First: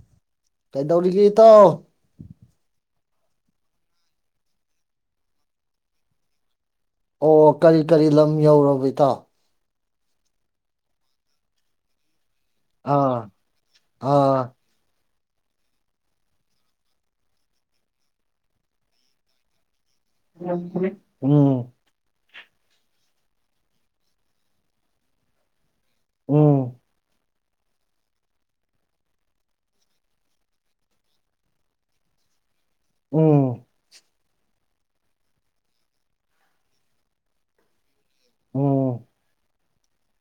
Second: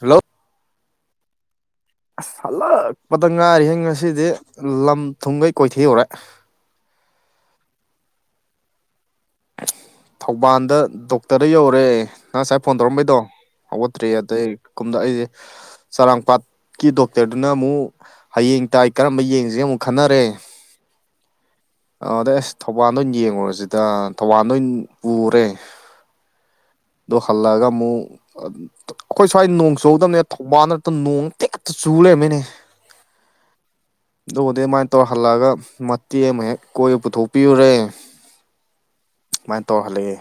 Hello ꯀꯩꯗꯧꯔꯤꯒꯦ ꯏꯇꯥꯎ ꯑ ꯍꯜꯂꯛꯄꯗ ꯉꯥꯏꯔꯤꯍꯦ ꯉꯁꯤꯗꯤ ꯂꯝ ꯊꯨꯝꯈꯩ ꯀꯣꯏꯊꯦꯛ ꯎꯔꯦ ꯑꯣ ꯀꯔꯤ ꯀꯔꯤ ꯂꯝ ꯌꯧꯔꯨꯔꯕ ꯏꯇꯥꯎ ꯊꯧꯕꯥꯟꯗ ꯗꯣꯛꯇꯔꯗ ꯌꯧꯔ‌ꯦ ꯅꯪ ꯉꯁꯥꯏ ꯐꯣꯟ ꯇꯧꯔꯝꯕꯩꯗꯣ ꯑꯥ ꯍꯧꯒꯠꯇ꯭ꯔꯤꯌ‌ꯦ ꯑꯗꯩ ꯑꯥ ꯀꯨꯝꯗ ꯑꯩꯁꯦ ꯆꯔꯥꯡꯄꯥꯠꯀꯤ ꯗꯣꯛꯇꯔꯗꯨꯅ ꯑꯃꯨꯛ ꯍꯌꯦꯡ ꯇꯥꯏ ꯀꯔꯝꯕ ꯌꯦꯡꯁꯤꯒ‌ꯦ ꯑꯃꯨꯛ ꯈꯟꯅꯔꯦ [unintelligible] ꯎꯝ ꯑ ꯑꯗꯩ ꯑꯁ ꯊꯧꯕꯥꯟꯗ ꯑꯣꯏꯅ ꯌꯦꯡꯉꯨꯔꯁꯤꯗ ꯊꯧꯕꯥꯟꯗ ꯑꯣꯏꯅ ꯄꯨꯔꯦ ꯎꯝ ꯑꯗ‌ꯣ ꯍꯜꯂꯒ ꯃꯨ ꯑꯩꯈꯣꯏ ꯁ꯭ꯋꯥꯏ ꯅꯣꯡ ꯆꯨꯍꯧꯗꯕꯅꯦ ꯊꯧꯕꯥꯜꯗ ꯍ‌ꯦꯠꯇ ꯅꯣꯡ ꯇꯤꯈꯛꯇꯅ ꯆꯨ ꯂꯩꯔꯝꯃ‌ꯦꯅꯦ ꯎꯝ ꯑꯗꯨꯕꯨꯗꯤ ꯑꯗꯨꯃꯥꯏꯅ ꯇꯧꯔ ꯍꯜꯂꯛꯑꯒ ꯃꯇꯦꯛ ꯑꯃ ꯍꯦꯛ ꯀꯣꯏꯕ ꯄꯨꯊꯣꯛꯄꯤꯔꯨꯔꯦ ꯑꯣ ꯁꯨꯃꯥꯏꯅ ꯇꯧꯔ ꯍꯜꯂꯛꯑꯦ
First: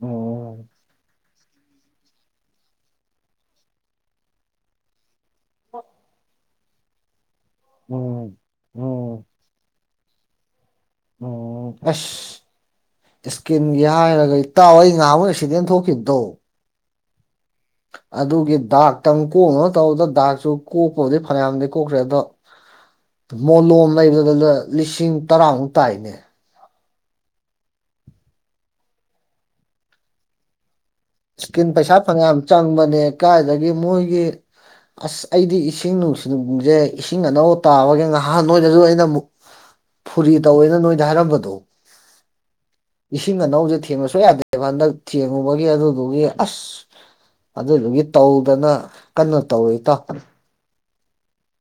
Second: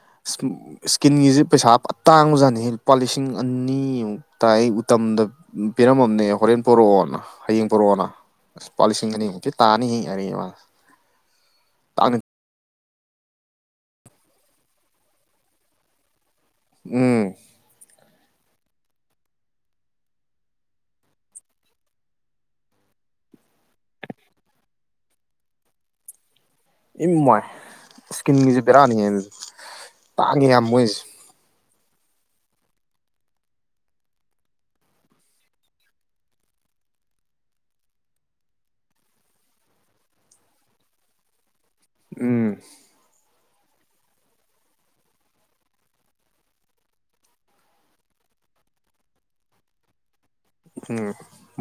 ꯎꯝ ꯏꯁ꯭ꯀꯤꯟꯒꯤꯁꯦ ꯄꯩꯁꯥ ꯇꯥꯡꯕꯖꯥꯠꯅꯤ ꯂꯨꯄꯥ ꯂꯤꯁꯤꯡ ꯑꯅꯤꯃꯨꯛꯇꯥꯏ ꯑꯩ ꯎꯇꯝꯗ ꯄꯤꯔꯝꯃꯝꯅꯦ ꯍꯣꯔꯦꯟ ꯄꯣꯔꯛꯑꯣꯅ ꯍꯌꯦꯡ ꯄꯣꯔꯛꯑꯣꯅ ꯎꯝ ꯑ ꯂꯨꯄꯥ ꯂꯤꯁꯤꯡ ꯎꯝ ꯑꯅꯤꯃꯨꯛꯇ ꯇꯥꯅꯤ ꯍꯤꯡꯉꯔꯤ ꯃꯥꯁꯦ ꯎꯝ ꯑꯁ ꯏꯁꯀꯤꯟꯒꯤ ꯍꯥꯏꯔꯒ ꯑꯩꯇꯥꯎ ꯑꯩ ꯉꯍ ꯑꯃꯨꯛ ꯑꯦꯛꯁꯤꯗꯦꯟ ꯊꯣꯛꯈꯤꯕꯗꯣ ꯎꯝ ꯑꯗꯨꯒꯤ ꯗꯥꯛꯇꯪ ꯀꯣꯛꯅ ꯇꯧꯕꯗ ꯗꯥꯛꯁꯨ ꯀꯣꯛꯄꯕꯨꯗꯤ ꯐꯅꯌꯥꯝꯗꯤ ꯀꯣꯛꯈ꯭ꯔꯦ ꯑꯗꯣ ꯃꯣꯂꯣꯝ ꯂꯩꯕꯗꯨꯗ ꯂꯤꯁꯤꯡ ꯇꯔꯥꯃꯨꯛ ꯇꯥꯏꯅꯦ ꯏꯝ ꯃꯣꯏ ꯏꯁꯀꯤꯟꯒꯤꯁꯦ ꯕꯦꯔꯥꯅꯤꯉ ꯑꯗꯨ ꯇꯥꯡꯉꯦ ꯌꯥꯝ ꯃꯣꯏꯁꯦ ꯏꯁꯀꯤꯟ ꯄꯩꯁꯥ ꯐꯪꯌꯥꯝ ꯌꯥꯝ ꯆꯪꯕꯅꯦ ꯀꯥꯏꯗꯒꯤ ꯃꯣꯏꯒꯤ ꯑꯁ ꯑꯩꯗꯤ ꯏꯁꯤꯡ ꯅꯨꯡꯁꯤ ꯅꯨꯡꯁꯦ ꯏꯁꯤꯡ ꯑꯅꯧꯕ ꯇꯥꯕꯒꯤ ꯉꯍꯥꯟ ꯅꯣꯏꯗꯁꯨ ꯑꯩꯅ ꯑꯃꯨꯛ ꯐꯨꯔꯤ ꯇꯧꯋꯦꯅ ꯅꯣꯏꯗ ꯍꯥꯏꯔꯝꯕꯗꯣ ꯎꯝ ꯏꯁꯤꯡ ꯑꯅꯧꯁꯦ ꯊꯦꯡꯕꯁꯨ ꯌꯥꯗꯦꯕ ꯍꯟꯗꯛ ꯊꯦꯡꯉꯨꯕꯒꯤ ꯑꯗꯨ ꯑꯗꯨꯒꯤ ꯑꯁ ꯑꯗꯨꯗꯨꯒꯤ ꯇꯧꯗꯅ ꯀꯟꯅ ꯇꯧꯔꯤ ꯏꯇꯥꯎ ꯎꯝ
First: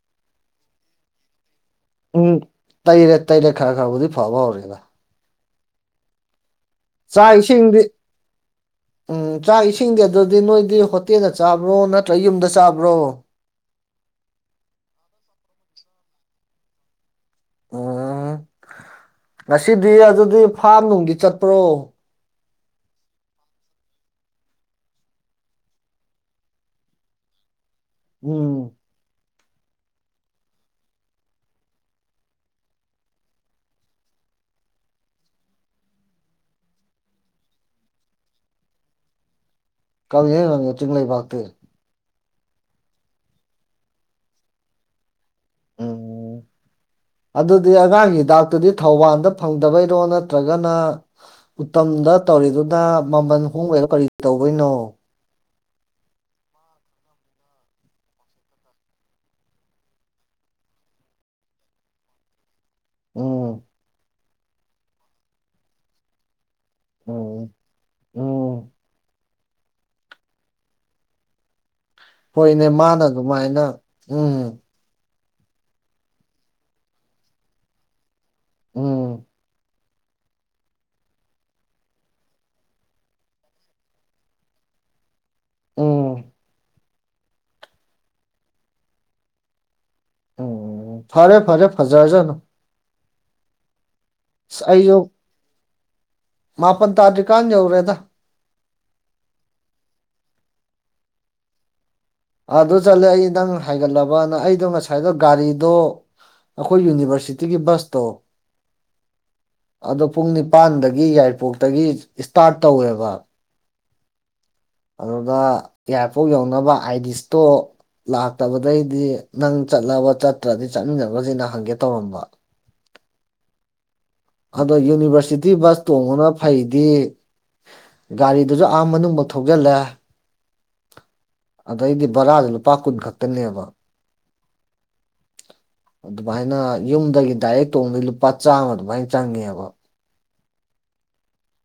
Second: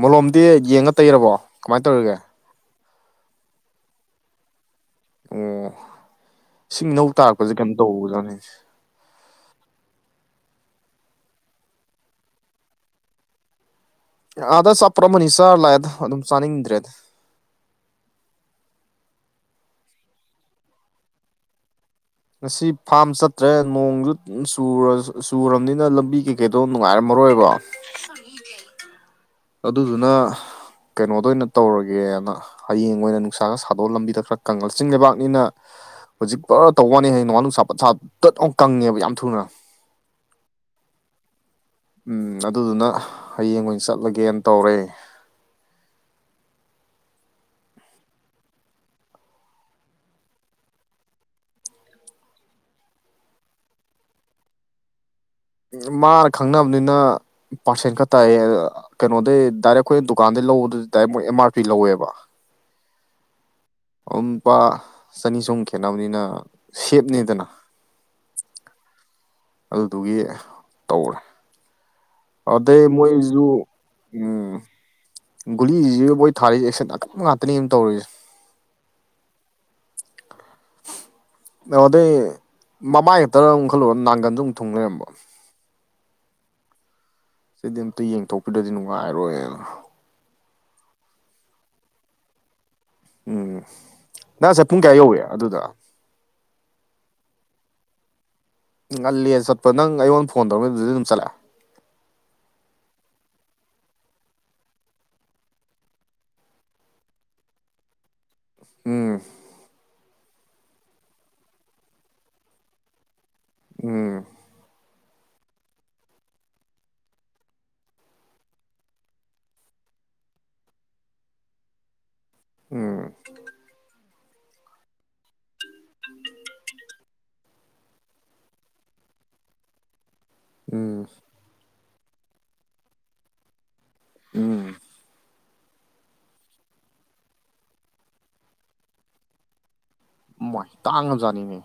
ꯃꯣꯂꯣꯝꯗꯤ ꯌꯦꯡꯉ ꯇꯩꯔꯕꯣ ꯀꯃꯥꯏꯅ ꯇꯧꯔꯤ ꯇꯩꯔ ꯇꯩꯔ ꯈꯔ ꯈꯔꯕꯨꯗꯤ ꯐꯕ ꯍꯧꯔꯦꯗ ꯑꯣ ꯏꯁꯤꯡ ꯏꯅꯧ ꯆꯥꯛ ꯇꯥꯔꯛꯄꯁꯦ ꯀꯩꯅꯣꯝ ꯏꯁꯤꯡꯗꯤ ꯇꯧꯕꯖꯥꯠꯅꯤ ꯎꯝ ꯆꯥꯛ ꯏꯁꯤꯡꯗꯤ ꯑꯗꯨꯗꯤ ꯅꯣꯏꯗꯤ ꯍꯣꯇꯦꯜꯗ ꯆꯥꯕ꯭ꯔꯣ ꯅꯠꯇ꯭ꯔ ꯌꯨꯝꯗ ꯆꯥꯕ꯭ꯔꯣ ꯑꯥꯗ ꯑꯆꯥꯄ‌ꯣꯠ ꯑꯃꯅꯤ ꯆꯥꯔ ꯂꯥꯛꯑꯦꯗ ꯑꯗꯨꯝ ꯆꯥꯅꯤꯡꯗ꯭ꯔꯦꯗ ꯎꯝ ꯉꯁꯤꯗꯤ ꯑꯗꯨꯗꯤ ꯐꯥꯝ ꯅꯨꯡꯗꯤ ꯆꯠꯄ꯭ꯔꯣ ꯉꯁꯤ ꯐꯥꯝ ꯆꯠꯇ꯭ꯔꯦ ꯅꯣꯡꯁꯨ ꯆꯨꯔꯕꯅꯤꯅ ꯂꯝꯕꯤ ꯀꯩꯀꯩꯗꯣ ꯅꯨꯡꯉꯥꯏꯔꯝꯃꯔꯣꯏꯕ ꯎꯝ ꯑꯗꯨꯗꯨꯅ ꯀꯩꯅꯣꯗ ꯑꯣꯏꯅ ꯇꯧꯔꯒꯦꯅ ꯍꯌꯦꯡ ꯑꯣꯏꯅ ꯅꯨꯡꯁꯥꯒ ꯁꯥꯗꯣꯛꯑ ꯂꯝꯕꯤꯗ ꯈꯔ ꯀꯪꯉ ꯆꯤꯡ ꯂꯩꯕꯥꯛꯅꯤꯅ ꯍꯧꯖꯤꯛ ꯄꯨꯔ ꯇꯧ ꯋꯥꯅꯤ ꯍꯌꯦꯡ ꯅꯣꯡꯋꯥꯥ ꯅꯨꯡꯁꯥ ꯄꯠꯁꯥꯞ ꯇꯠ ꯑꯃ ꯀꯪꯉꯦꯕ ꯌꯥꯝ ꯊꯨꯅ ꯀꯪꯉꯦ ꯀꯪꯉꯦ ꯆꯤꯡ ꯂꯩꯕꯥꯛꯇꯤ ꯎꯝ ꯑꯗꯨꯗꯨꯅ ꯍꯌꯦꯡ ꯑꯣꯏꯅ ꯆꯠꯂꯒꯦꯅ ꯇꯧꯔꯦ ꯎꯝ ꯑꯗꯨꯗꯤ ꯑꯉꯥꯡꯒꯤ ꯍꯤꯗꯥꯛꯇꯨꯗꯤ ꯊꯧꯕꯥꯜꯗ ꯐꯪꯗꯕꯩꯔꯣ ꯅꯠꯇ꯭ꯔꯒꯅ ꯎꯇꯝꯗ ꯇꯧꯔꯤꯗꯨꯅ ꯃꯃꯜ ꯍꯣꯡꯕꯩꯔ ꯀꯔꯤ ꯇꯧꯕꯩꯅꯣ ꯃꯥꯅ ꯈꯪꯅꯕꯅꯤꯅ ꯄꯥꯔꯁꯦꯟ ꯈ ꯇꯥꯏꯌꯦ ꯑ ꯀꯩꯅꯣꯗꯩ ꯗꯥꯏꯔꯦꯛ ꯑꯩꯈꯣꯏ ꯗꯨꯀꯥꯟꯗꯩ ꯂꯧꯕꯗꯨꯗꯤ ꯗꯥꯏꯔꯦꯛ ꯃꯣꯏ ꯑꯦꯝ ꯑꯥꯔ ꯄꯤ ꯂꯧꯋꯦꯕ ꯎꯝ ꯑꯃ ꯂꯨꯄꯥ ꯆꯅꯤ ꯆꯍꯨꯝ ꯈꯦꯠꯅꯕꯅꯤꯅ ꯁꯦꯞꯅꯤꯗꯅ ꯎꯝ ꯎꯝ ꯑꯗꯨꯗꯨꯒꯤ ꯇꯧꯔꯦ ꯍꯣꯏꯅꯦ ꯑꯗ ꯃꯥꯅ ꯃꯣꯏꯁꯨ ꯑꯗꯨꯃꯥꯏꯅ ꯎꯝ ꯒꯨꯂꯤꯁꯤꯖꯨ ꯃꯣꯏ ꯊꯥꯔꯤꯖꯦ ꯑꯦꯛꯁꯟ ꯑꯀꯟꯕ ꯉꯥꯛꯇꯅꯤ ꯑꯃꯝ ꯇꯧꯔꯤꯁꯦ ꯎꯝ ꯗꯥꯎꯗꯤ ꯃꯃꯥꯏ ꯈꯇꯔ ꯑꯃꯨꯛ ꯈꯜꯂꯨꯔ ꯅꯥꯡꯒꯟꯁꯨ ꯑꯃꯨꯛ ꯊꯨꯡ ꯂꯩꯔꯝꯕ ꯎꯝ ꯁꯤꯗꯤ ꯑꯝꯇ ꯌꯦꯡꯊꯣꯛꯄꯤꯗꯔꯗꯤ ꯅꯨꯡꯉꯥꯏꯑꯔꯣꯏꯅ ꯎꯝ ꯐꯔꯦ ꯐꯔꯦ ꯐꯖꯔꯖꯅꯣ ꯎꯝ ꯅꯪ ꯉꯁꯥꯏ ꯄꯨꯡ ꯀꯌꯥ ꯌꯧꯏ ꯑꯗꯨꯗ ꯃꯥꯄꯟ ꯇꯥꯔꯗ꯭ꯔꯤꯀꯥꯟ ꯌꯧꯔꯦꯗ ꯉꯜꯂꯤꯍ‌ꯦ ꯆꯠꯄ ꯅꯪ ꯑꯩꯉꯣꯟ ꯐꯣꯟ ꯇꯧꯔꯛꯏ ꯑꯗꯨꯗꯩ ꯑꯗꯨꯝ ꯆꯠꯂꯦ ꯑꯗꯨ ꯆꯠꯂꯦ ꯑꯩ ꯅꯪ ꯍꯥꯏꯒꯠꯂꯕꯅ ꯑꯩꯗꯣ ꯉꯁꯥꯏꯗꯣ ꯒꯥꯔꯤꯗꯣ ꯑꯈꯣꯏ ꯌꯨꯅꯤꯚꯔꯁꯤꯇꯤꯒꯤ ꯕꯁꯇꯣ ꯎꯝ ꯑꯗꯣ ꯄꯨꯡ ꯅꯤꯄꯥꯟꯗꯒꯤ ꯌꯥꯏꯔꯤꯄꯣꯛꯇꯒꯤ ꯏꯁ ꯏꯁꯇꯥꯔꯠ ꯇꯧꯋꯦꯕ ꯎꯝ ꯑꯗꯨꯗ ꯌꯥꯔꯄꯣꯛ ꯌꯧꯅꯕ ꯑꯥꯏꯗꯤ ꯁ꯭ꯇꯣꯛ ꯂꯥꯛꯇꯕꯗꯩꯗꯤ ꯅꯪ ꯆꯠꯂꯕ ꯆꯠꯇ꯭ꯔꯗꯤ ꯆꯠꯃꯤꯟꯅꯒ꯭ꯔꯁꯤꯅ ꯍꯪꯒꯦ ꯇꯧꯔꯝꯕ ꯎꯝ ꯑꯗꯣ ꯌꯨꯅꯤꯚꯔꯁꯤꯇꯤ ꯕꯁ ꯇꯣꯡꯕꯅ ꯐꯩꯗꯤ ꯒꯥꯔꯤꯗꯨꯁꯨ ꯑꯥ ꯃꯅꯨꯡꯐꯧ ꯊꯧꯖꯤꯜꯂꯦ ꯎꯝ ꯑꯗꯩꯗꯤ ꯕꯔꯥꯖꯨ ꯂꯨꯄꯥ ꯀꯨꯟ ꯈꯛꯇꯅꯦꯕ ꯎꯝ ꯑꯗꯨꯃꯥꯏꯅ ꯌꯨꯝꯗꯒꯤ ꯗꯥꯏꯔꯦꯛ ꯇꯣꯡꯕ ꯂꯨꯄꯥ ꯆꯥꯝꯃ ꯑꯗꯨꯃꯥꯏꯅ ꯆꯪꯉꯦꯕ ꯃꯥꯏ ꯇꯥꯡꯉꯖꯥꯠꯅꯤꯅ‌ꯦ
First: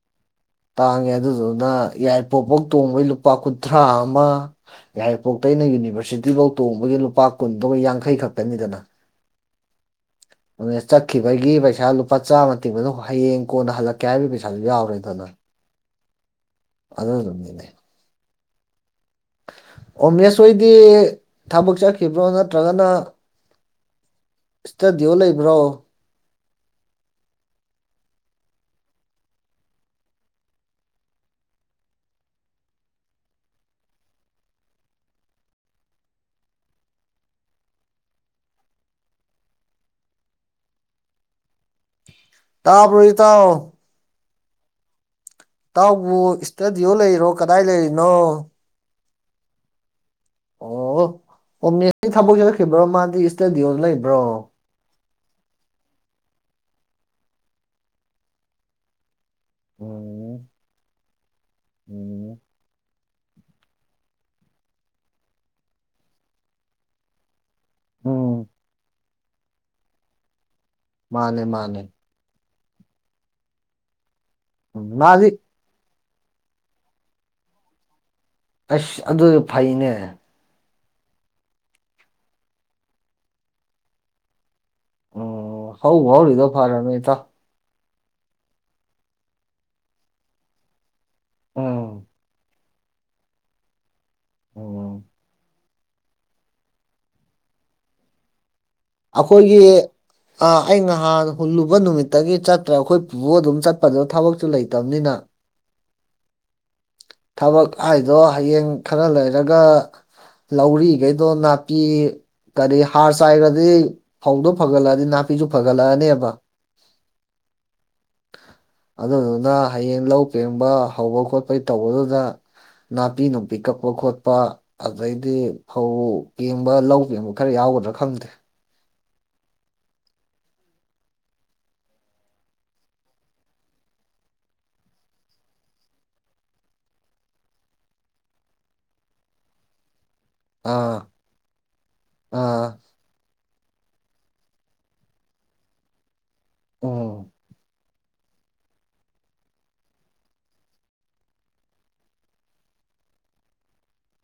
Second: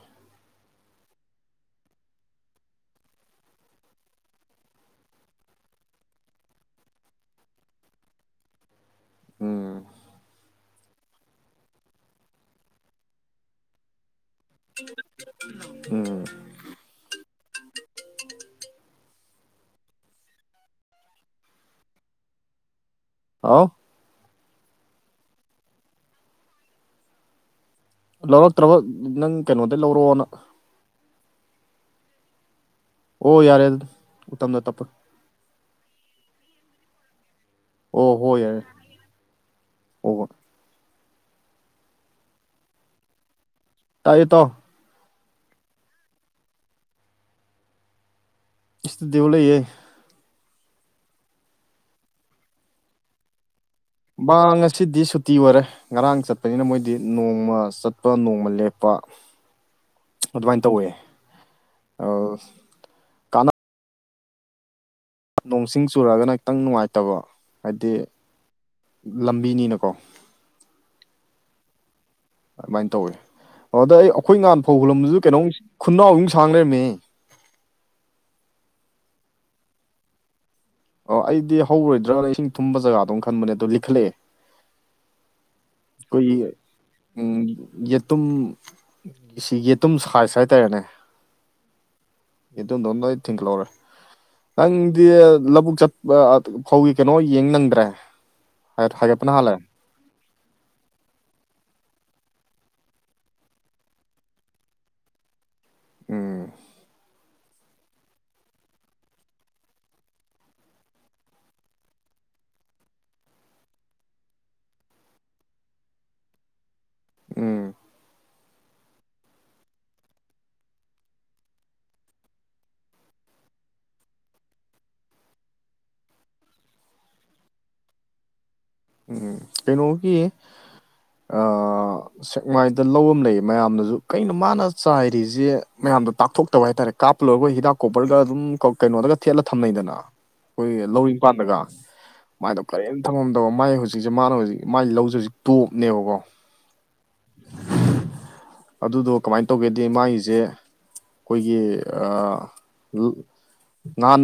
ꯇꯥꯡꯉꯦ ꯑꯗꯨꯗꯨꯅ ꯌꯥꯏꯔꯤꯄꯣꯛꯐꯧ ꯇꯣꯡꯕꯩ ꯂꯨꯄꯥ ꯀꯨꯟꯊ꯭ꯔꯥ ꯑꯃ ꯌꯥꯏꯔꯤꯄꯣꯛꯇꯩꯅ ꯌꯨꯅꯤꯚꯔꯁꯤꯇꯤꯐꯧ ꯇꯣꯡꯕꯒꯤ ꯂꯨꯄꯥ ꯀꯨꯟꯗꯣ ꯌꯥꯡꯈꯩ ꯈꯛꯇꯅꯤꯗꯅ ꯎꯝ ꯑꯗꯨꯅꯦ ꯆꯠꯈꯤꯕꯒꯤ ꯄꯩꯁꯥ ꯂꯨꯄꯥ ꯆꯥꯝꯃ ꯇꯤꯡꯕꯗꯣ ꯍꯌꯦꯡ ꯀꯣꯟꯅ ꯍꯜꯂꯛꯀꯦ ꯍꯥꯏꯕꯒꯤ ꯄꯩꯁꯥꯁꯨ ꯌꯥꯎꯔꯦꯗꯅ ꯎꯝ ꯑꯗꯨꯗꯨꯒꯤꯅꯦ ꯑꯣꯝꯅꯦꯁ ꯍꯣꯏꯗꯤ ꯊꯕꯛ ꯆꯠꯈꯤꯕ꯭ꯔꯣ ꯅꯠꯇ꯭ꯔꯒꯅ ꯑꯥꯎ ꯏꯁꯇꯗꯤꯑꯣ ꯂꯩꯕ꯭ꯔꯣ ꯂꯧꯔꯛꯇ꯭ꯔꯕ ꯅꯪ ꯀꯩꯅꯣꯗꯩ ꯂꯧꯔ‌ꯣꯅ ꯑꯣ ꯌꯥꯔꯦ ꯑꯗꯨꯗꯤ ꯎꯇꯝꯗ ꯇꯞꯄ ꯑꯣ ꯍꯣꯏ ꯌꯥꯔꯦ ꯍꯣꯏ ꯍꯣꯏ ꯇꯥꯕꯔꯣ ꯏꯇꯥꯎ ꯇꯥꯏꯌꯦ ꯏꯇꯥꯎ ꯏꯇꯥꯎꯕꯨ ꯏꯁꯇꯗꯤꯑꯣ ꯂꯩꯔꯣ ꯀꯗꯥꯏ ꯂꯩꯔꯤꯅꯣ ꯏꯁꯇꯗꯤꯑꯣ ꯂꯩꯌꯦ ꯑꯣ ꯑꯣꯝꯅꯦ ꯊꯕꯛ ꯆꯠꯈꯤꯕ꯭ꯔꯣ ꯃꯥꯗꯤ ꯏꯁꯇꯗꯤꯑꯣ ꯂꯩ ꯃꯥ ꯉꯁꯤꯗꯤ ꯁꯨꯠ ꯇꯤ ꯑꯣꯏꯔꯦ ꯉꯔꯥꯡ ꯆꯠꯄꯅꯤꯅ ꯃꯣꯏꯗꯤ ꯅꯣꯡꯃ ꯆꯠꯄ ꯅꯣꯡꯃ ꯂꯦꯞꯄ ꯎꯝ ꯑꯗꯨꯃꯥꯏ ꯇꯧꯋꯦ ꯎꯝ ꯑꯁ ꯅꯣꯡꯁꯤꯡ ꯆꯨꯔꯛꯑꯒꯅ ꯈꯤꯇꯪ ꯅꯨꯡꯉꯥꯏꯇꯕ ꯍꯥꯏꯗꯤ ꯎꯝ ꯂꯝꯕꯤꯅꯤꯅꯀꯣ ꯃꯥꯅꯦ ꯃꯥꯅꯦ ꯑꯗꯨꯃꯥꯏꯅ ꯇꯧꯋꯤ ꯑ ꯑꯗ‌ꯣ ꯑꯩꯈꯣꯏ ꯉꯥꯟ ꯐꯧ ꯎꯝ ꯍꯨꯜꯂꯝꯕꯗꯨꯖꯨ ꯃꯥꯗꯤ ꯀꯩꯅꯣꯝ ꯈꯨꯅꯥꯎꯕꯤꯃꯨꯛ ꯁꯥꯡ ꯂꯩꯔꯝꯃꯦꯍ‌ꯦ ꯑꯁ ꯑꯗꯨꯖꯨ ꯐꯩꯅꯦ ꯑꯣ ꯑꯩꯗꯤ ꯍꯧꯔꯣꯏꯗ꯭ꯔꯥꯅ ꯏꯁꯤꯡ ꯊꯨꯝꯕ ꯖꯒꯥꯗꯣꯝ ꯈꯟꯕꯅꯦ ꯑꯗꯣ ꯂꯤꯈꯠꯂꯛꯑꯦ ꯎꯝ ꯍꯧꯕꯨ ꯀꯨꯏ ꯍꯧꯔꯤꯗꯣ ꯐꯔꯕꯅꯤ ꯏꯇꯥꯎ ꯎꯝ ꯌꯦꯇꯨꯝ ꯁꯤ ꯌꯦꯇꯨꯝ ꯁꯥꯏꯁ ꯍꯥꯏꯇꯥꯔꯦꯅꯦ ꯑꯝ ꯌ‌ꯦꯇꯨꯝꯗ‌ꯣ ꯂꯣꯏ ꯊꯤꯡꯀꯍꯧꯔꯦ ꯎꯝ ꯅꯪꯗꯤ ꯂꯧꯕꯨꯛ ꯆꯠ [unintelligible] ꯐꯧꯒꯤ ꯀꯩꯅꯣ ꯌꯦꯡ ꯅꯪꯗ꯭ꯔꯦ ꯍꯥꯏꯒꯠꯄꯅ ꯍꯥꯜꯂꯦ ꯑꯩꯈꯣꯏꯒꯤ ꯑꯥ ꯑꯩ ꯅꯍꯥꯟ ꯍꯨꯜꯂꯨꯕ ꯅꯨꯃꯤꯠꯇꯒꯤ ꯆꯠꯇ꯭ꯔꯦ ꯑꯩꯈꯣꯏ ꯄꯨ ꯑꯗꯨꯝ ꯆꯠꯄꯗ ꯊꯕꯛꯁꯨ ꯂꯩꯇꯕꯅꯤꯅ [inaudible] ꯎꯝ ꯊꯕꯛ ꯍꯥꯏꯗꯣ ꯍꯌꯦꯡ ꯈꯔ ꯂꯩꯔꯒ ꯂꯧꯔꯤꯈꯩꯗꯣ ꯅꯥꯄꯤ ꯀꯔꯤ ꯍꯥꯔ ꯆꯥꯏꯒ꯭ꯔ ꯑꯗꯩ ꯐꯧꯗꯣ ꯐꯒꯠꯂꯛꯑꯗꯤ ꯅꯥꯄꯤꯁꯨ ꯐꯒꯠꯂꯛꯑꯅꯦꯕ ꯎꯝ ꯑꯗꯨꯗꯨꯅ ꯍꯌꯦꯡ ꯂꯧ ꯄꯦꯡꯕ ꯍꯧꯕ ꯈꯣꯠꯄꯩ ꯇꯧꯕꯗꯨꯗ ꯅꯥꯄꯤ ꯅꯨꯡꯄꯤ ꯀꯛꯄ ꯈꯣꯠꯄ ꯑꯗꯩꯗꯤ ꯐꯧ ꯄꯦꯡꯕ ꯂꯧ ꯄꯦꯡꯕ ꯈꯔ ꯌꯥꯎꯒꯗ꯭ꯔꯥ ꯈꯪꯗꯦ ꯎꯝ ꯀꯩꯅꯣꯒꯤ ꯑꯥ ꯁꯦꯛꯃꯥꯏꯗ ꯂꯧ ꯑꯝ ꯂꯩꯌꯦ ꯃꯌꯥꯝꯅꯖꯨ ꯀꯩꯅꯣ ꯃꯥꯅ ꯆꯥꯏꯔꯤꯖꯦ ꯃꯌꯥꯝꯗ ꯇꯥꯛꯊꯣꯛꯇꯕ ꯍꯥꯏꯇꯥꯔꯦ ꯀꯥꯞꯄꯂꯣꯏꯔꯕꯣꯏ ꯍꯤꯗꯥꯛ ꯀꯣꯄꯔꯒ ꯑꯗꯨꯝ ꯀꯧ ꯀꯩꯅꯣꯗꯒ ꯊꯦꯠꯂ ꯊꯝꯅꯩꯗꯅ ꯫ [unintelligible] ꯈꯣꯏꯒꯤ ꯂꯧꯔꯤ ꯃꯄꯥꯠꯗꯒ ꯃꯥꯏꯗꯣ ꯑꯥ ꯀꯔꯤꯝ ꯊꯝꯃꯝꯗꯕ ꯃꯥꯏ ꯍꯧꯖꯤꯛꯁꯦ ꯃꯥꯅ ꯍꯧꯖꯤꯛ ꯃꯥꯏ ꯂꯧꯖꯦ ꯍꯧꯖꯤꯛ ꯇꯣꯞꯅꯦꯕꯀꯣ ꯑꯝ [unintelligible] ꯑꯗꯨꯗꯣ ꯀꯃꯥꯏꯅ ꯇꯧꯒꯦꯗꯤ ꯃꯥꯒꯤꯁꯦ ꯑꯩꯈꯣꯏꯒꯤ ꯑ ꯉꯍꯥꯟ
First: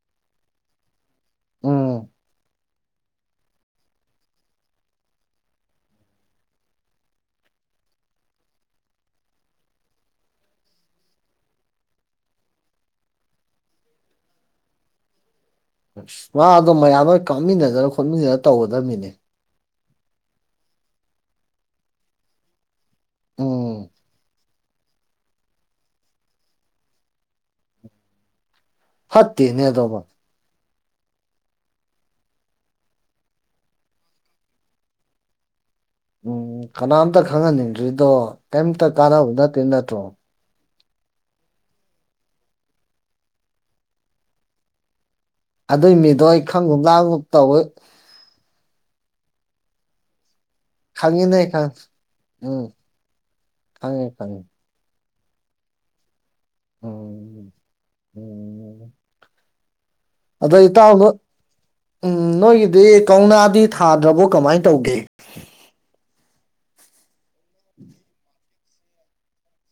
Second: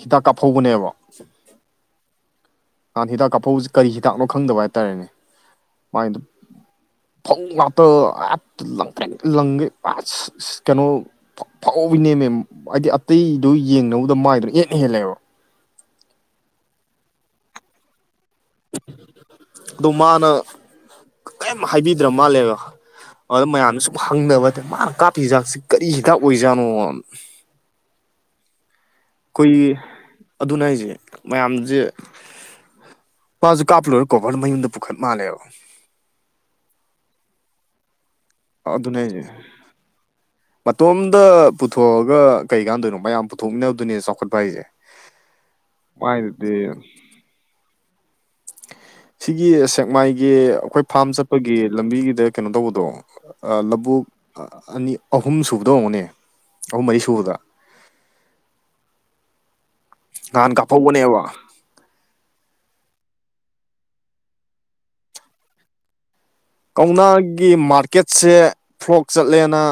ꯍꯤꯗꯥꯛ ꯀꯥꯞꯍꯧꯕꯅꯦꯕ ꯎꯝ ꯅꯍꯥꯟ ꯍꯤꯗꯥꯛ ꯀꯥꯞꯐꯧꯕꯁꯤ ꯀꯔꯤ ꯍꯤꯗꯥꯛꯅꯣ ꯈꯪꯗꯕ ꯍꯥꯏꯇꯥꯔꯦꯅꯦ ꯃꯥꯥꯏꯗꯣ ꯐꯧ ꯉꯥꯛꯇ ꯍꯦꯛꯇ ꯂꯪꯇ꯭ꯔꯤꯛ ꯂꯩꯒꯩ [unintelligible] ꯀꯩꯅꯣ ꯐꯥꯎꯚꯤꯅꯦꯃꯦ ꯍꯥꯏꯗꯤ ꯑꯇꯩꯗꯨ ꯌꯦꯡꯅꯕꯗ ꯃꯥꯏꯗꯨꯅ ꯏꯍꯦꯟꯅ ꯍꯦꯜꯂꯦꯕ ꯑꯁ ꯃꯥꯗꯣ ꯃꯌꯥꯝ ꯗꯨꯒ ꯀꯥꯞꯃꯤꯟꯅꯗꯅ ꯈꯣꯠꯃꯤꯟꯅꯔ ꯇꯧꯒꯗꯕꯃꯤꯅꯦ ꯑꯗꯣ ꯃꯥꯅ ꯀꯔꯤꯝ ꯍꯥꯏꯕꯤꯗ꯭ꯔ ꯃꯥꯜꯂꯦꯕ ꯑꯗꯨꯗ ꯃꯌꯥꯝꯅ ꯎꯝ ꯁꯨꯝ ꯍꯪꯅꯕ ꯇꯥꯔꯦ ꯃꯥꯅ ꯀꯥꯞꯄꯤ ꯍꯤꯗꯥꯛꯁꯤ ꯀꯔꯤ ꯍꯤꯗꯥꯛ ꯑꯣꯏꯖꯥꯠꯅꯣ ꯐꯠꯇꯦꯅꯦ ꯑꯩꯈꯣꯏ ꯑꯗꯨꯃ ꯑꯗꯨꯅꯦ ꯍꯥꯏꯁꯦ ꯃꯌꯥꯝꯁꯦ ꯃꯥꯁꯦ ꯀꯥꯞꯄꯥ ꯂꯣꯏꯔ ꯀꯣꯚꯔꯗꯨ ꯃꯌꯨꯝꯗ ꯄꯨꯈꯠ ꯃꯥꯜꯂꯦꯕ ꯎꯝ ꯀꯅꯥꯝꯇ ꯈꯪꯍꯟꯅꯤꯡꯗ꯭ꯔꯤꯗꯣ ꯑ ꯀꯩꯝꯇ ꯑꯗꯨꯅꯦ ꯀꯥꯟꯅꯕ ꯍꯥꯏꯁꯦ ꯅꯠꯇꯦ ꯅꯠꯇ꯭ꯔꯣ ꯃꯇꯣꯝꯗ ꯄꯨꯊꯣꯛꯑꯒ ꯀꯩꯀꯥꯟꯅꯗꯣꯏꯅꯣ ꯃꯌꯥꯝ ꯄꯨꯊꯣꯛꯃꯤꯟꯅꯕꯗꯨꯅꯦ ꯆꯥꯎꯈꯠꯄ ꯍꯥꯏꯁꯦ ꯑꯗꯨꯒꯤ ꯃꯤꯗꯣ ꯑꯩ ꯃꯥꯏꯗꯨꯗꯤ ꯈꯪꯉꯨꯞ ꯂꯥꯛꯀꯨꯝ ꯇꯧꯋꯦ ꯁꯤꯒꯤ ꯁꯦꯛꯃꯥꯏꯒꯤ ꯑꯩꯈꯣꯏ ꯐꯥꯔꯝ ꯈꯪꯉꯤꯅꯦ ꯆꯠꯄꯒꯤ ꯈꯪꯉꯤ ꯂꯝꯕꯤꯒꯤꯗ ꯀꯩꯅꯣ ꯎꯝ ꯇꯧꯕꯗꯣ ꯑ ꯂꯧꯕꯨꯛ ꯈꯪꯉꯦ ꯈꯪꯉꯤ ꯑꯅꯤ ꯑꯍꯨꯝ ꯁꯨꯕꯗꯣ ꯑꯣꯏꯔꯝꯒꯅꯤ ꯑꯍꯨꯝ ꯃꯔꯤ ꯁꯨꯕꯗ ꯎꯝ ꯎꯝ ꯅꯍꯥꯟ ꯑꯗꯣ ꯏꯇꯥꯎꯗꯣ ꯀꯥꯞꯐꯧꯕꯅꯦꯕ ꯎꯝ ꯅꯣꯏꯒꯤꯗꯤ ꯀꯧꯅꯥꯗꯤ ꯊꯥꯗ꯭ꯔꯕꯣ ꯀꯃꯥꯏꯅ ꯇꯧꯒꯦ ꯀꯧꯅꯥꯒꯤ ꯃꯥꯔꯀꯦꯠꯁꯦ ꯐ꯭ꯂꯣꯛ ꯆꯠꯂꯦꯅ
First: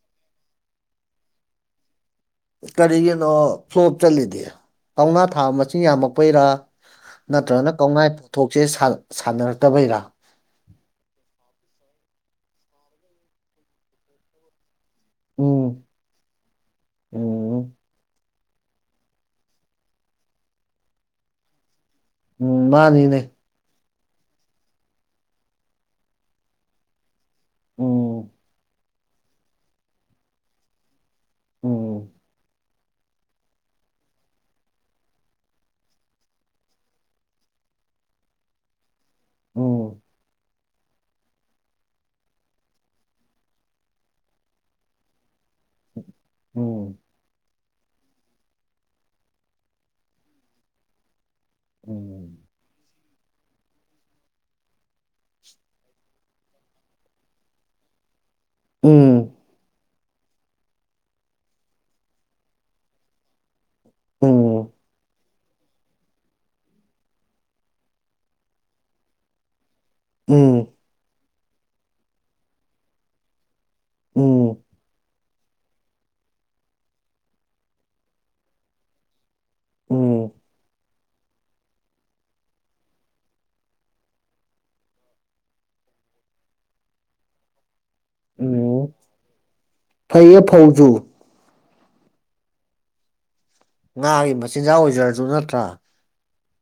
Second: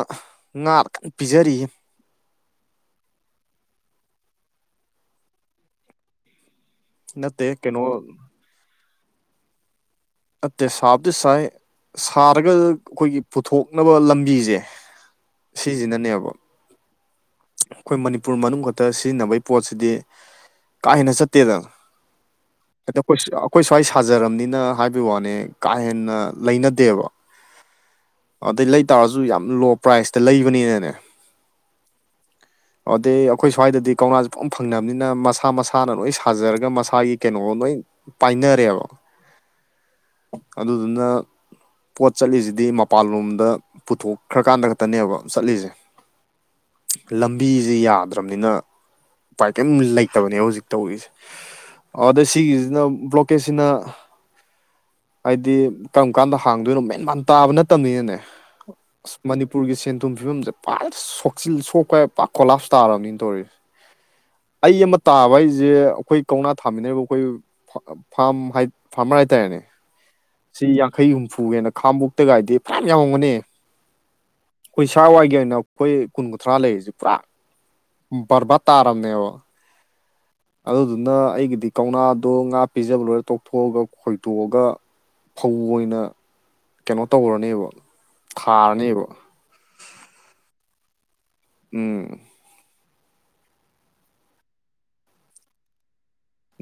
ꯉꯥꯗ ꯀꯟ ꯄꯤꯖꯔꯤꯌꯦ ꯀꯔꯤꯒꯤꯅꯣ ꯐ꯭ꯂꯣꯞ ꯆꯠꯂꯤꯗꯤ ꯀꯧꯅꯥ ꯊꯥꯕ ꯃꯁꯤꯡ ꯌꯥꯝꯃꯛꯄꯩꯔꯥ ꯅꯠꯇꯦ ꯅꯠꯇ꯭ꯔꯒꯅ ꯀꯩꯅꯣ ꯀꯧꯅꯥꯒꯤ ꯄꯣꯊꯣꯛꯁꯦ ꯁꯥꯟꯅꯔꯛꯇꯕꯩꯔꯥ ꯅꯠꯇꯦ ꯁꯥꯕꯗꯤ ꯁꯥꯏ ꯁꯥꯔꯒ ꯑꯩꯈꯣꯏꯒꯤ ꯄꯨꯊꯣꯛꯅꯕ ꯂꯝꯕꯤꯁꯦ ꯎꯝ ꯁꯤꯖꯤꯅꯅꯦꯕ ꯎꯝ ꯑꯩꯈꯣꯏ ꯃꯅꯤꯄꯨꯔ ꯃꯅꯨꯡ ꯈꯛꯇ ꯁꯤꯖꯤꯟꯅꯕꯩ ꯄꯣꯠꯁꯤꯗꯤ ꯀꯥ ꯍꯦꯟꯅ ꯆꯠꯇꯦꯗꯅ ꯎꯝ ꯍꯥꯏꯗꯤ ꯃꯥꯅꯤꯅꯦ ꯑꯩꯈꯣꯏ ꯁ꯭ꯋꯥꯏ ꯁꯥꯖꯔꯕꯅꯤꯅ ꯍꯥꯏꯕꯩ ꯋꯥꯅꯦ ꯀꯥ ꯍꯦꯟꯅ ꯂꯩꯅꯗꯦꯕ ꯎꯝ ꯑꯗꯨꯗꯩ ꯂꯩ ꯇꯥꯔꯁꯨ ꯌꯥꯝ ꯂꯣ ꯄ꯭ꯔꯥꯏꯖꯇ ꯂꯩꯕꯅꯤꯅꯅꯦ ꯎꯝ ꯑꯗꯩ ꯑꯩꯈꯣꯏ ꯁ꯭ꯋꯥꯏꯗꯗꯤ ꯀꯧꯅꯥꯁꯦ ꯄꯨꯡ ꯐꯪꯅꯕꯅꯤꯅ ꯃꯁꯥ ꯃꯁꯥꯅ ꯂꯣꯏ ꯁꯥꯖꯔꯒ ꯃꯁꯥꯒꯤ ꯀꯩꯅꯣ ꯂꯣꯏ ꯄꯥꯏꯅꯔꯤꯕ ꯎꯝ ꯑꯗꯨꯗꯨꯅ ꯄꯣꯠ ꯆꯠꯂꯤꯁꯤꯗꯤ ꯃꯄꯥꯟꯂꯣꯝꯗ ꯄꯨꯊꯣꯛꯈ꯭ꯔꯀꯥꯟꯗ ꯈꯛꯇꯅꯦꯕ ꯆꯠꯂꯤꯁꯦ ꯎꯝ ꯂꯝꯕꯤꯁꯦ ꯌꯥꯗ꯭ꯔꯕꯅꯤꯅ ꯎꯄꯥꯏ ꯀꯔꯤꯝ ꯂꯩꯇꯕꯅꯦ ꯍꯧꯖꯤꯛ ꯇꯧꯔꯤꯁꯦ ꯎꯝ ꯑꯗ ꯎꯝ ꯁꯤꯒꯤꯁꯤꯅ ꯕ꯭ꯂꯣꯀꯦꯠꯁꯤꯅ ꯍꯥꯏꯗꯤ ꯀꯔꯝ ꯀꯥꯟꯗ ꯍꯥꯡꯗꯣꯏꯅꯣ ꯃꯦꯟ ꯃꯥꯟ ꯇꯥꯕ ꯅꯠꯇꯕꯅꯤꯅꯅꯦ ꯑ ꯎꯝ ꯃꯅꯤꯄꯨꯔꯒꯤ ꯁꯦꯟꯊꯨꯝ ꯐꯤꯕꯝꯁꯦ ꯄꯥꯥ ꯁꯣꯛ [unintelligible] ꯁꯣꯛꯄ ꯄꯥꯛꯈꯣꯂꯥꯞ ꯇꯥꯔꯕꯅꯤꯅ ꯇꯧꯔꯤꯁꯦ ꯑꯩ ꯑꯃ ꯇꯥꯕ ꯍꯥꯏꯁꯦ ꯑꯩꯈꯣꯏ ꯀꯧꯅꯥ ꯊꯥꯃꯤꯟꯅꯔꯤꯕ ꯑꯩꯈꯣꯏ ꯐꯥꯝ ꯐꯥꯔꯃꯔ ꯍꯥꯏꯇꯥꯔꯦꯅꯦ ꯁꯤ ꯎꯝ ꯌꯥꯡꯈꯩ ꯍꯨꯝꯐꯨꯒꯦꯅ ꯈꯥꯉꯕꯣꯛꯇ ꯒꯥꯗꯤ ꯐꯖꯅ ꯌꯥꯝꯎꯔꯝꯒꯅꯦ ꯎꯝ ꯑꯩꯈꯣꯏ ꯁ꯭ꯋꯥꯏꯒꯤ ꯑꯣꯏꯅ ꯑꯩꯈꯣꯏ ꯀꯨꯟ ꯀꯨꯟꯊ꯭ꯔꯥ ꯂꯩꯔꯤꯁꯦ ꯄꯨꯔꯥ ꯕꯔꯕꯥꯠ ꯇꯥꯔꯝꯅꯦꯕ ꯎꯝ ꯑꯗꯨꯗꯨꯅ ꯑꯩꯒꯤꯗꯤ ꯀꯧꯅꯥꯗꯣ ꯉꯥ ꯄꯤꯖꯕ ꯂꯣꯏꯔ ꯇꯣꯛꯊꯣꯛꯑꯒ ꯈꯣꯏꯗꯣꯛꯑꯒ ꯐꯧ ꯑꯣꯏꯅ ꯀꯩꯅꯣ ꯇꯧꯔꯅꯦꯕ ꯎꯝ ꯊꯥꯔꯅꯦꯕ ꯐꯩꯌꯦ ꯐꯧꯖꯨ ꯎꯝ ꯉꯥꯒꯤ ꯃꯆꯤꯟꯖꯥꯛ ꯑꯣꯏꯖꯔꯁꯨ ꯅꯠꯇ꯭ꯔꯥ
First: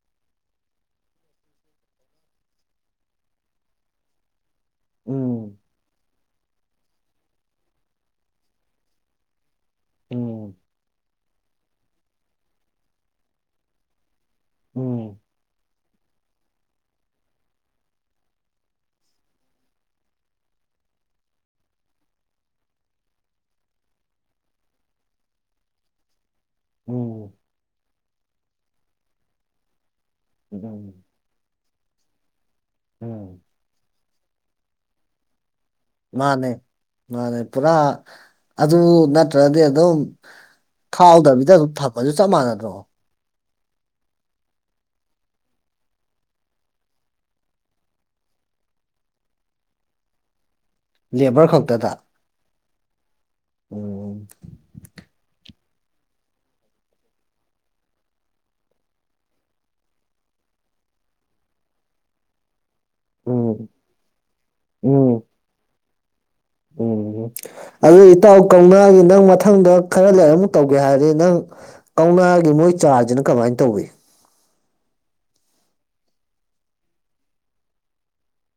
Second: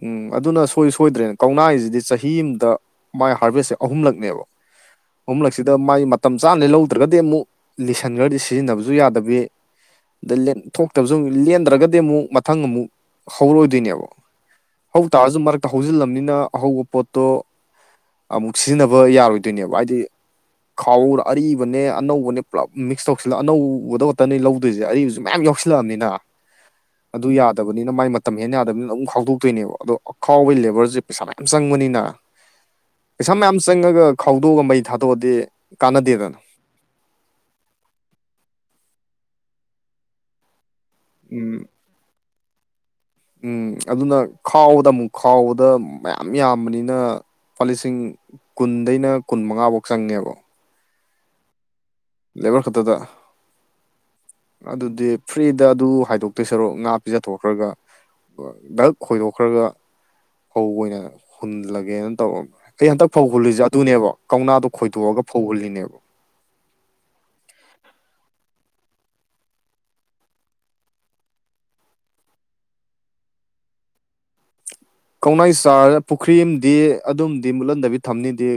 ꯎꯝ ꯑꯗꯨꯅ ꯁꯣꯏ ꯁꯣꯏꯗ꯭ꯔꯦꯅꯦ ꯀꯧꯅꯥꯁꯤꯗꯤ ꯆꯍꯤ ꯑꯃꯗ ꯃꯥꯥꯏ ꯍꯥꯔꯚꯦꯁꯁꯦ ꯑꯍꯨꯝꯂꯛꯅꯦꯕ ꯎꯝ ꯑꯍꯨꯝꯂꯛꯁꯤꯗ ꯃꯥꯏ ꯃꯇꯝ ꯆꯥꯅ ꯂꯧꯗ꯭ꯔꯒꯗꯤ ꯑꯃꯨꯛ ꯂꯤꯁꯟꯈ꯭ꯔꯗꯤ ꯁꯤꯖꯤꯟꯅꯕꯁꯨ ꯌꯥꯗꯕꯤ ꯑ ꯎꯝ ꯂꯦꯟꯊꯣꯛꯇꯕꯁꯨ ꯂꯦꯟꯗ꯭ꯔꯒꯗꯤ ꯑꯃꯨꯛ ꯃꯊꯪ ꯑꯃꯨꯛ ꯍꯧꯔꯣꯏꯏꯗꯣꯏꯅꯦꯕ ꯎꯝ ꯍꯧꯇꯥꯥꯔꯁꯨ ꯃꯔꯛꯇ ꯍꯧꯖꯤꯜꯂꯕꯅꯤꯅ ꯑꯍꯧꯕ ꯄꯣꯠꯇꯣ ꯑꯃꯨꯛ ꯁꯤꯖꯤꯟꯅꯕ ꯌꯥꯔꯣꯏꯗꯣꯏꯅꯦꯕ ꯍꯥꯏꯗꯤ ꯈꯥꯎꯔ ꯑꯔꯤꯕꯅꯦ ꯑꯅꯧꯕꯅꯦ ꯄꯨꯂꯞ ꯃꯤꯛꯁ ꯇꯧꯁꯤꯜꯂ ꯑꯅꯧꯕꯗ ꯈꯛꯇꯅꯤ ꯂꯧꯗꯣꯏꯁꯦ ꯑꯔꯤꯕꯁꯨ ꯃꯌꯥꯝ ꯌꯥꯎꯁꯤꯜꯂꯦ ꯁꯤꯜꯂꯛꯑꯕꯅꯤꯅ ꯑꯗꯨ ꯎꯝ ꯌꯥꯗꯕꯅꯤꯅ ꯃꯥꯏ ꯃꯇꯝ ꯍꯦꯟꯅ ꯌꯥꯗꯕꯅꯤꯅ ꯑꯗꯨꯝ ꯈꯥꯎꯗꯣꯛꯇꯣꯏꯅꯦꯕ ꯑꯗꯣ ꯈꯥꯎꯕꯒꯤ ꯂꯦꯕꯔꯁꯦ ꯎꯝ ꯄꯩꯁꯥ ꯃꯌꯥꯝ ꯆꯪꯕꯅꯤꯅ ꯄꯩꯁꯥ ꯎꯝ ꯃꯌꯥꯝ ꯆꯪꯉꯒ ꯈꯥꯎꯗꯣꯛꯑꯒ ꯃꯩ ꯊꯥꯗꯣꯛꯑꯗꯤ ꯀꯥꯟꯅꯗꯦꯗꯅ ꯃꯥꯅꯦ ꯃꯥꯅꯦ ꯄꯨꯔꯥ ꯑꯗꯨ ꯅꯠꯇ꯭ꯔꯗꯤ ꯑꯗꯨꯝ ꯈꯥꯎꯗꯕꯤꯗ ꯎꯝ ꯑꯗꯨꯝ ꯊꯝꯃꯥꯁꯨ ꯆꯞ ꯃꯥꯟꯅꯗ꯭ꯔꯣ ꯎꯝ ꯑꯗꯨꯅ ꯈꯥꯎꯕꯗ ꯑꯃꯨꯛ ꯈꯥꯎꯕꯗ ꯃꯌꯥꯝ ꯌꯥꯝꯕꯅꯤꯅ ꯂꯨꯄꯥ ꯂꯤꯁꯤꯡ ꯀꯨꯟꯗꯩꯅ ꯀꯨꯟ ꯃꯉꯥꯐꯧ ꯆꯪꯉꯦꯕ ꯂꯦꯕꯔ ꯈꯛꯇꯗ ꯂꯦꯕꯔ ꯈꯛꯇꯗ ꯑꯣꯝ ꯑꯗꯨꯗꯤ ꯐ꯭ꯔꯤꯗ ꯑꯗꯨ ꯍꯥꯏꯗꯣꯛꯇꯣꯏ ꯁꯔꯣꯛ ꯉꯥ ꯄꯤꯖꯊꯣꯛꯈ꯭ꯔꯒ ꯗꯛ ꯈꯣꯏꯗꯣꯛꯈ꯭ꯔꯒ ꯐꯧ ꯑꯣꯏꯅ ꯍꯨꯜꯂꯒꯦꯅ ꯇꯧꯔꯃꯦ ꯑꯩ ꯍꯟꯗꯛ ꯐꯧ ꯍꯨꯜꯂꯤꯁꯦ ꯎꯝ ꯑꯗꯨꯅꯦꯕ ꯀꯧꯅꯥꯗꯣ ꯎꯝ ꯈꯣꯏꯗꯣꯛꯑꯒ ꯐꯧ ꯍꯨꯜꯂꯤꯅꯦꯕ ꯎꯝ ꯑꯗꯨ ꯏꯇꯥꯎ ꯀꯧꯅꯥꯒꯤ ꯅꯪ ꯃꯊꯪꯗ ꯈꯔ ꯂꯩꯔ ꯑꯃꯨ ꯇꯧꯒꯦ ꯍꯥꯏꯔꯗꯤ ꯅꯪ ꯀꯧꯅꯥꯒꯤ ꯃꯣꯏ ꯆꯥꯔꯁꯤꯅ ꯀꯃꯥꯏꯅ ꯇꯧꯏ ꯀꯧꯅꯥꯏ ꯆꯥꯔ ꯄꯨꯈ꯭ꯔꯤꯝꯗꯤ ꯑꯗꯨꯝꯗꯤ ꯃꯨꯠꯍꯟꯗꯕꯤ ꯊꯝꯅꯤꯗꯤ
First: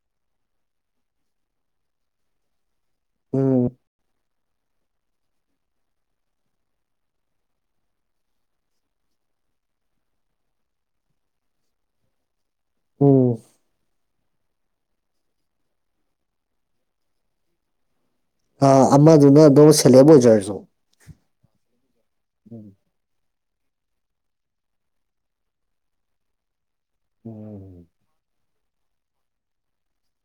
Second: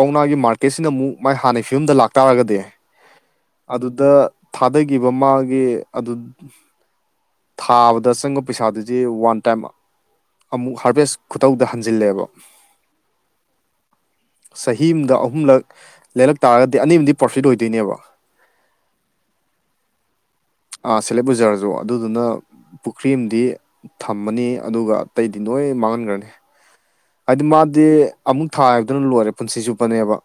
ꯀꯧꯅꯥꯒꯤ ꯃꯥꯔꯀꯦꯠꯁꯤꯅ ꯑꯃꯨꯛ ꯃꯥꯏ ꯍꯥꯟꯅ ꯐꯤꯕꯝꯗ ꯂꯥꯛꯇꯥꯥꯔꯒꯗꯤ ꯎꯝ ꯑꯗꯨꯗ ꯊꯥꯗꯈꯤꯕ ꯃꯥꯒꯤ ꯑꯗꯨ ꯊꯥꯕꯗ ꯆꯪꯕ ꯄꯩꯁꯥꯗꯨꯗꯤ ꯋꯥꯟ ꯇꯥꯏꯝ ꯑꯃꯨꯛ ꯍꯥꯚꯦꯁ ꯈꯨꯇꯧꯗ ꯍꯟꯖꯤꯜꯂꯦꯕ ꯎꯝ ꯆꯍꯤ ꯑꯃꯗ ꯑꯍꯨꯝꯂꯛ ꯂꯩꯔꯛ ꯇꯥꯔꯒꯗꯤ ꯑꯅꯤꯃꯗꯤ ꯄ꯭ꯔꯣꯐꯤꯠ ꯑꯣꯏꯗꯣꯏꯅꯦꯕ ꯑ ꯑꯃꯗꯨꯅ ꯑꯗꯨꯝ ꯁꯦꯂꯦꯞ ꯑꯣꯏꯖꯔꯁꯨ ꯥ ꯁꯦꯂꯦꯞ ꯕꯖꯥꯔꯁꯨ ꯑꯗꯨꯗꯨꯅ ꯎꯝ ꯄꯨꯈ꯭ꯔꯤ ꯑꯃꯗꯤ ꯊꯝꯃꯅꯤ ꯑꯗꯨꯒ ꯑꯇꯩꯗꯤ ꯂꯣꯏ ꯃꯥꯡꯍꯟꯈ꯭ꯔꯅꯤ ꯍꯥꯏꯗꯤ ꯃꯥꯗꯤ ꯑꯃꯨꯛ ꯊꯥ ꯍꯥꯏꯕꯗꯨꯅ ꯂꯣꯏꯔꯦ ꯄꯨꯟꯁꯤ ꯆꯨꯞꯄꯅꯦꯕ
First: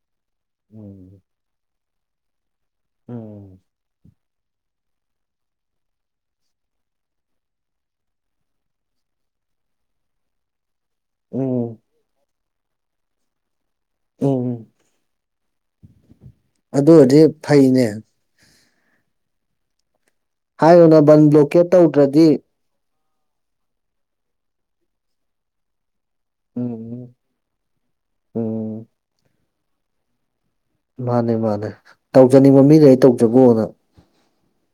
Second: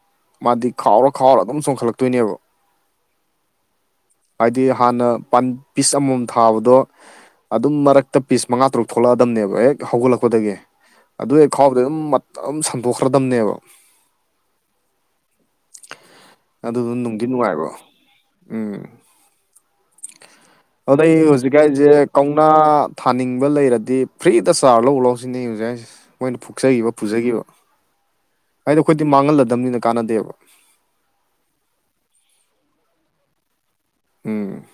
ꯃꯥꯗꯤ ꯈꯥꯎꯔ ꯎꯝ ꯈꯥꯎꯔ ꯑꯗꯨꯝ ꯆꯣꯡꯈꯠꯂꯛꯇꯣꯏꯅꯦꯕ ꯎꯝ ꯍꯥꯏꯗꯤ ꯍꯥꯟꯅ ꯄ ꯄꯤꯁ ꯑꯃꯃꯝ ꯊꯥꯕꯗꯣ ꯑꯗꯨꯝ ꯃꯔꯛꯇ ꯄꯤꯁ ꯃꯉꯥ ꯇꯔꯨꯛ ꯊꯣꯛꯂꯛꯑꯗꯕꯅꯦꯕ ꯍꯦꯛ ꯍꯧꯒꯠꯂꯛꯄꯗꯒꯤ ꯑꯗꯨ ꯍꯦꯛ ꯎꯝ ꯈꯥꯎꯕꯗ ꯑꯗꯨꯝ ꯃꯇꯝ ꯁꯟꯗꯣꯛꯈ꯭ꯔꯗꯝꯅꯦꯕ ꯎꯝ ꯑꯗꯨ ꯑꯗꯨꯗꯨ ꯑꯣꯏꯔꯗꯤ ꯅꯨꯡꯗꯤ ꯅꯨꯡꯉꯥꯏꯕꯔꯣ ꯐꯩꯅꯦ ꯎꯝ ꯍꯥꯏꯔꯤꯕ ꯑꯗꯩ ꯕꯟ ꯍꯧꯖꯤꯛ ꯕ꯭ꯂꯣꯀꯦꯠ ꯍꯥꯏꯁꯦ ꯇꯧꯗ꯭ꯔꯗꯤ ꯀꯧꯅꯥ ꯊꯥꯅꯤꯡꯕ ꯂꯩꯔꯗꯤ ꯐ꯭ꯔꯤꯗ ꯆꯥꯔꯖ ꯂꯧ ꯂꯧꯁꯤꯅꯦ ꯍꯧꯖꯤꯛ ꯍꯥꯏꯁꯦ ꯃꯣꯏꯅ ꯐꯨꯛꯆꯈꯤꯕ ꯎꯝ ꯄꯨꯖꯈꯤꯕ ꯍꯥꯏꯗꯤ ꯎꯝ ꯑꯩꯈꯣꯏꯗꯤ ꯃꯥꯡꯍꯜꯂꯗꯕꯅꯤꯅ ꯀꯥꯟꯅꯗꯦꯕ ꯃꯥꯅꯦ ꯃꯥꯅꯦ ꯇꯧꯖꯅꯤꯡꯕ ꯃꯤꯅ ꯑꯩ ꯇꯧꯖꯈꯣꯅ ꯎꯝ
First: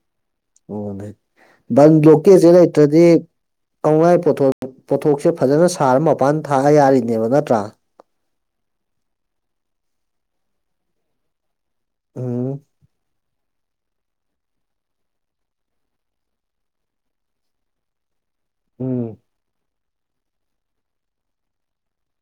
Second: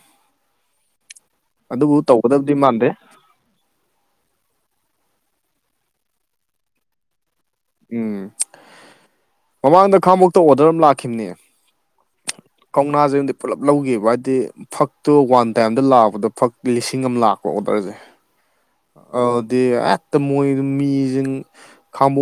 ꯕꯥꯟ ꯑꯗꯨꯕꯨ ꯕꯂꯣꯀꯦꯠꯁꯦ ꯇꯧꯒꯗꯕꯗꯤ ꯃꯥꯟꯗꯦ ꯂꯩꯇꯔꯗꯤ ꯑꯉꯥꯏ ꯄꯣꯊꯣꯛ ꯄꯣꯠꯊꯣꯛꯁꯦ ꯐꯖꯅ ꯁꯥꯔ ꯃꯄꯥꯟ ꯊꯥ ꯌꯥꯔꯤꯅꯦꯕ ꯅꯠꯇ꯭ꯔꯥ ꯎꯝ ꯃꯃꯥꯡꯗ ꯈꯥꯡꯑꯕꫭꯛꯇ ꯑꯣꯗꯔ ꯑꯃ ꯂꯥꯛꯈꯤꯕꯅꯦ ꯎꯝ ꯀꯧꯅꯥꯁꯤ ꯄꯨꯂꯞ ꯂꯧꯒꯕ ꯍꯥꯏꯗꯤ ꯐꯛꯇꯣ ꯋꯥꯟ ꯇꯥꯏꯝꯗ ꯂꯥꯛꯕꯗꯣ ꯐꯛ ꯂꯤꯁꯤꯡ ꯑꯃ ꯂꯥꯛꯄ ꯑꯣꯗꯔꯁꯦ ꯎꯝ ꯑꯗ ꯑꯦꯠꯇ ꯃꯣꯏ ꯃꯤꯖ ꯈꯕ